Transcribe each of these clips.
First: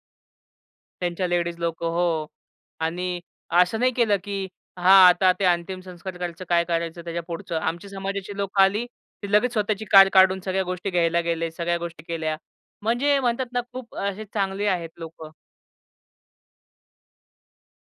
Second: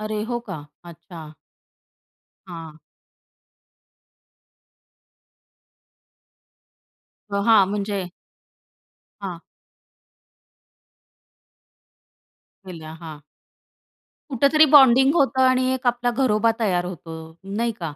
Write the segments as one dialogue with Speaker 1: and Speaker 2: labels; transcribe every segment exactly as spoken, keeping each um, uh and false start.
Speaker 1: अरे, हो का!
Speaker 2: त्यांच्या
Speaker 1: अच्छा!
Speaker 2: लेडीज लोकं हो.
Speaker 1: हां.
Speaker 2: आणि असं नाही केलं की हां, आता ते अंतिम संस्कार करायचं? काय करायचं त्याच्या पुढचं?
Speaker 1: हां,
Speaker 2: आमच्या
Speaker 1: म्हणजे
Speaker 2: समाजाची लोकं आली. ते
Speaker 1: हां.
Speaker 2: लगेच स्वतःची कार काढून सगळ्या गोष्टी घ्यायला गेले. सगळ्या गोष्टी केल्या.
Speaker 1: विला
Speaker 2: म्हणजे
Speaker 1: हां.
Speaker 2: म्हणतात ना, खूप असे
Speaker 1: कुठेतरी
Speaker 2: चांगले आहेत
Speaker 1: बॉन्डिंग
Speaker 2: लोकं.
Speaker 1: होतं आणि एक आपला घरोबा तयार होतो नाही का?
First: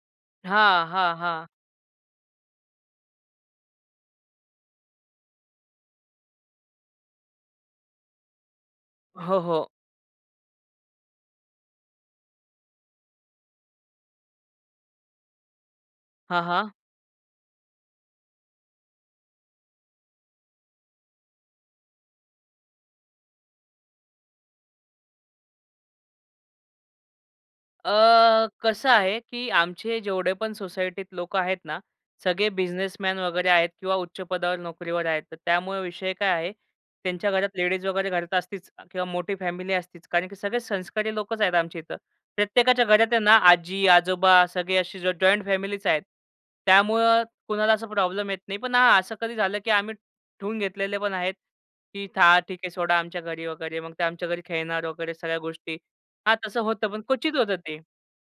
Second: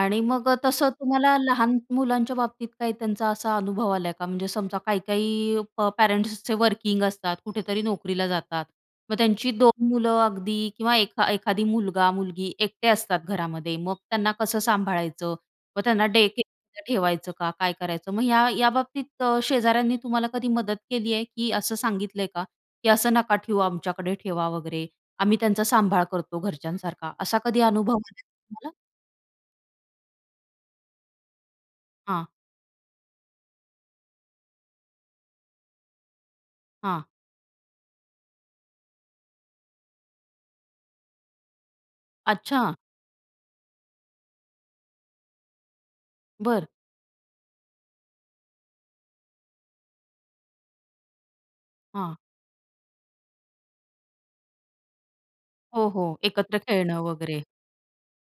Speaker 1: आणि मग
Speaker 2: हां,
Speaker 1: तसं
Speaker 2: हां,
Speaker 1: तुम्हाला
Speaker 2: हां.
Speaker 1: लहान मुलांच्या बाबतीत काही त्यांचा असा अनुभव आला का म्हणजे समजा काही काही प पेरेंट्सचे वर्किंग असतात, कुठेतरी नोकरीला जातात. मग
Speaker 2: हो,
Speaker 1: त्यांची
Speaker 2: हो.
Speaker 1: दोन मुलं अगदी किंवा एखा एखादी मुलगा-मुलगी एकटे असतात घरामध्ये, मग त्यांना कसं सांभाळायचं. मग त्यांना
Speaker 2: हां,
Speaker 1: डेकेअर
Speaker 2: हां.
Speaker 1: मध्ये ठेवायचं का? काय करायचं? मग या, या बाबतीत शेजाऱ्यांनी तुम्हाला कधी मदत केली आहे, की असं सांगितलंय का? की असं नका ठेवू, आमच्याकडे ठेवा वगैरे. आम्ही त्यांचा सांभाळ करतो घरच्यांसारखा. असा कधी अनुभव आला आहे का
Speaker 2: अ,
Speaker 1: तुम्हाला?
Speaker 2: कसं आहे की आमचे जेवढे पण सोसायटीत लोकं आहेत ना,
Speaker 1: हां.
Speaker 2: सगळे बिझनेसमन वगैरे आहेत किंवा उच्च पदावर नोकरीवर आहेत. तर त्यामुळे विषय काय आहे?
Speaker 1: हां.
Speaker 2: त्यांच्या घरात लेडीज वगैरे घरात असतीच किंवा मोठी फॅमिली असतीच. कारण की सगळे संस्कारी लोकंच आहेत आमच्या इथं.
Speaker 1: अच्छा.
Speaker 2: प्रत्येकाच्या घरात आहे ना, आजी-आजोबा सगळे असे ज जॉइंट फॅमिलीच आहेत.
Speaker 1: बरं.
Speaker 2: त्यामुळं कुणाला असा प्रॉब्लेम येत नाही. पण हा असं कधी झालं, की आम्ही, ठेवून घेतलेले पण आहेत, की
Speaker 1: हां.
Speaker 2: था, ठीक आहे सोडा आमच्या घरी वगैरे, मग ते आमच्या घरी खेळणार वगैरे सगळ्या गोष्टी.
Speaker 1: हो, हो.
Speaker 2: हां,
Speaker 1: एकत्र
Speaker 2: तसं होतं, पण
Speaker 1: खेळणं
Speaker 2: क्वचित
Speaker 1: वगैरे.
Speaker 2: होतं ते.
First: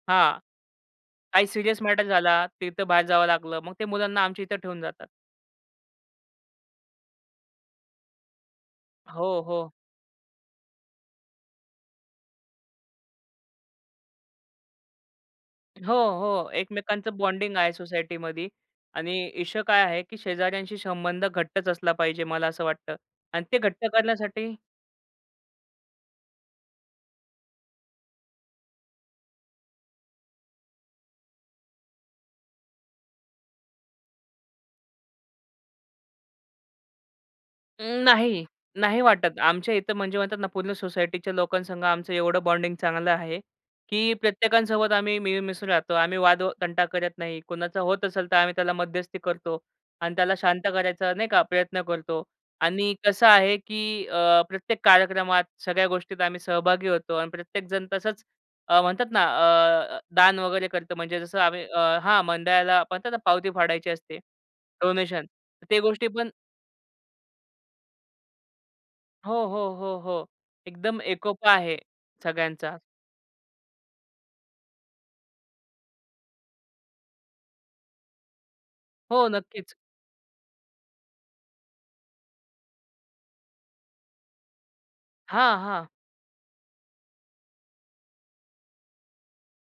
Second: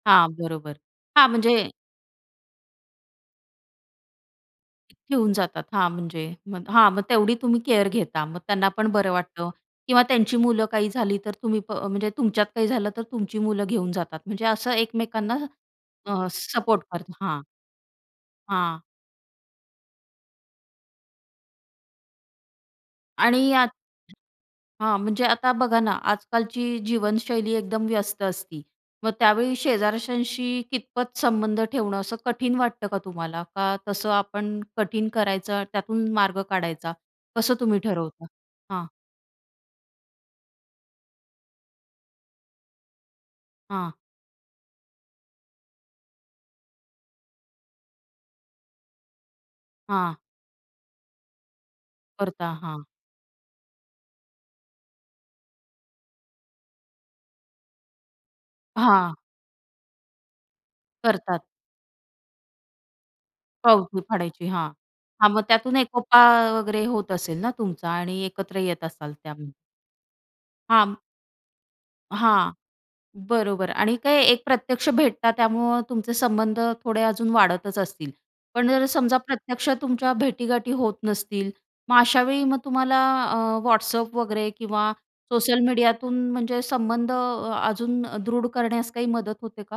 Speaker 1: हां,
Speaker 2: हां,
Speaker 1: बरोबर. हां,
Speaker 2: काही
Speaker 1: म्हणजे
Speaker 2: सीरियस मॅटर झाला तिथं बाहेर जावं लागलं. मग ते मुलांना आमच्या इथे ठेवून जातात.
Speaker 1: घेऊन जातात. हां, म्हणजे मग हां, मग तेवढी तुम्ही केअर घेता मग त्यांना पण बरं
Speaker 2: हो,
Speaker 1: वाटतं
Speaker 2: हो.
Speaker 1: किंवा त्यांची मुलं काही झाली तर, तुम्ही प म्हणजे तुमच्यात काही झालं तर, तुमची मुलं घेऊन जातात म्हणजे असं एकमेकांना
Speaker 2: हो,
Speaker 1: अ,
Speaker 2: हो.
Speaker 1: सपोर्ट
Speaker 2: एकमेकांच
Speaker 1: करता, हां.
Speaker 2: बॉन्डिंग आहे सोसायटीमध्ये
Speaker 1: हां.
Speaker 2: आणि इश्यू काय आहे, की शेजाऱ्यांशी संबंध घट्टच असला पाहिजे, मला असं वाटतं आणि
Speaker 1: आणि
Speaker 2: ते
Speaker 1: यात,
Speaker 2: घट्ट करण्यासाठी
Speaker 1: हां. म्हणजे आता बघा ना, आजकालची जीवनशैली एकदम व्यस्त असती. मग त्यावेळी शेजारच्यांशी कितपत संबंध ठेवणं असं कठीण वाटतं का तुम्हाला? का तसं आपण कठीण करायचं त्यातून मार्ग काढायचा कसं तुम्ही
Speaker 2: अं,
Speaker 1: ठरवता?
Speaker 2: नाही,
Speaker 1: हां.
Speaker 2: नाही वाटत. आमच्या इथं म्हणजे म्हणतात ना, पूर्ण सोसायटीच्या लोकांसंग आमचं एवढं बॉन्डिंग चांगलं आहे.
Speaker 1: हां.
Speaker 2: की प्रत्येकांसोबत आम्ही मिळून-मिसळून राहतो. आम्ही वाद तंटा करत नाही, कुणाचा होत असेल तर आम्ही त्याला मध्यस्थी करतो आणि
Speaker 1: हां.
Speaker 2: त्याला शांत करायचा नाही का, प्रयत्न करतो.
Speaker 1: करता, हां.
Speaker 2: आणि कसं आहे, की अ, प्रत्येक कार्यक्रमात सगळ्या गोष्टीत आम्ही सहभागी होतो आणि प्रत्येकजण तसंच, अ, म्हणतात
Speaker 1: हां.
Speaker 2: ना अ, दान वगैरे करतो, म्हणजे जसं
Speaker 1: करतात.
Speaker 2: आम्ही अ, हां, मंडळाला म्हणतात ना, पावती फाडायची
Speaker 1: पावती
Speaker 2: असते.
Speaker 1: फाडायची हां,
Speaker 2: डोनेशन
Speaker 1: हां, मग त्यातून
Speaker 2: ते
Speaker 1: एकोपा
Speaker 2: गोष्टीपण
Speaker 1: वगैरे होत असेल ना, तुमचा आणि एकत्र येत असाल
Speaker 2: हो,
Speaker 1: त्यामुळे?
Speaker 2: हो. हो, हो.
Speaker 1: हां.
Speaker 2: एकदम एकोपा आहे
Speaker 1: हां,
Speaker 2: सगळ्यांचा.
Speaker 1: बरोबर आणि काही एक प्रत्यक्ष भेटतात त्यामुळं तुमचे संबंध थोडे अजून वाढतच असतील. पण जर समजा
Speaker 2: हो,
Speaker 1: प्रत्यक्ष
Speaker 2: नक्कीच.
Speaker 1: तुमच्या भेटीगाठी होत नसतील. मग अशावेळी मग तुम्हाला अ, WhatsApp वगैरे किंवा
Speaker 2: हां,
Speaker 1: सोशल
Speaker 2: हां.
Speaker 1: मीडियातून म्हणजे संबंध अजून अ, दृढ करण्यास काही मदत होते का?